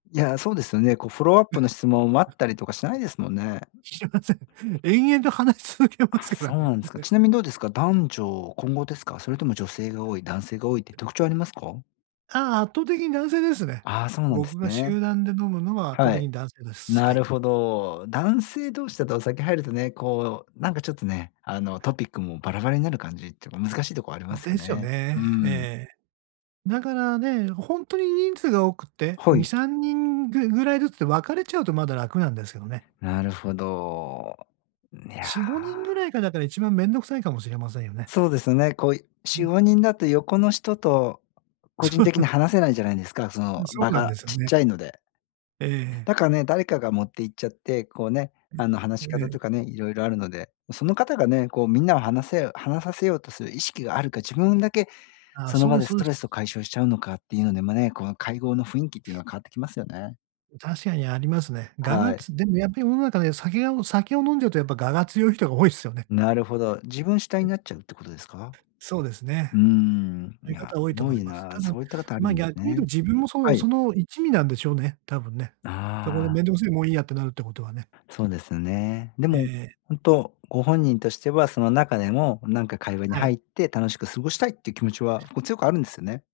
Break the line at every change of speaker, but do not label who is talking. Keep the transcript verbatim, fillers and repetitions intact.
いや、そうですよね。こうフォローアップの 質問、待ったりとかしないですもんね。
してません。延々と話し続けま
あ、
すか
そ
ら
う
ね。
なんですか。
ね。
ちなみにどうですか？男女混合ですか？それとも女性が多い、男性が多いって特徴ありますか？
ああ、圧倒的に男性ですね。
ああ、そうなんで
僕
す
が
ね。
集団で飲むのは、圧倒
は
的
い。
に男性です。
な
はい。
るほど。男性同士だと、お酒入るとね、こうなんかちょっとね、あのトピックもバラバラになる感じっていうか難しいとこありま
ん、
すよ
ですよ
ね。う
ね。
ん。
ええ。だからね、ほんとに人数が多くって、
は
に
い。
さんにんぐぐらいずつで分かれちゃうと、まだ楽なんですけどね。
なるほど。ね、いや。
しごにんぐらいが、だから一番面倒くさいかもしれませんよね。
そうですよね。こう
う
し
ん。
ごにんだと、横の人と個人
そう。
的に話せないじゃないですか。そ
う
の、
ん、そ
場
うなんで
が
すよ
ちっ
ね。
ちゃいので。
ええええ。
だからね、誰かが持って行っちゃって、こうね、
え、
あの話
え
し
ええ
方と
え。
かね、いろいろあるので。その方がね、こうみんなを話せよ話させようとする意識があるか、自分だけ
あ、
その
そう
場
で
で
すそ
ス
う
ト
で
レ
す。
スを解消しちゃうのか、っていうのでもね、この会合の雰囲気っていうのは、変わってきますよね。
ん、確かにありますね。我
は
が
い。
つでもやっぱり世の中で、酒が酒を飲んじゃうと、やっぱ我が強い人が多いすよね。
なるほど。自分主体
え。
になっちゃうってことですか？
そうですね。
うーん。い
いう
や、
方は多いと
ぼ
思い
い
ます。
な。
ただ、
そういったかたある
ま、
んです
逆に言うと、
ね。
自分もそ
は
う
い。
その一味なんでしょうね、多分ね。そこで
ああ。
面倒くせえ、もういいやってなるってことはね。
そうですね。で
ええ
も
ええ。
本当、ご本人としては、その中でもなんか会話に
は
入
い。
って、楽しく過ごしたいって気持ちは、こう強くあるんですよね。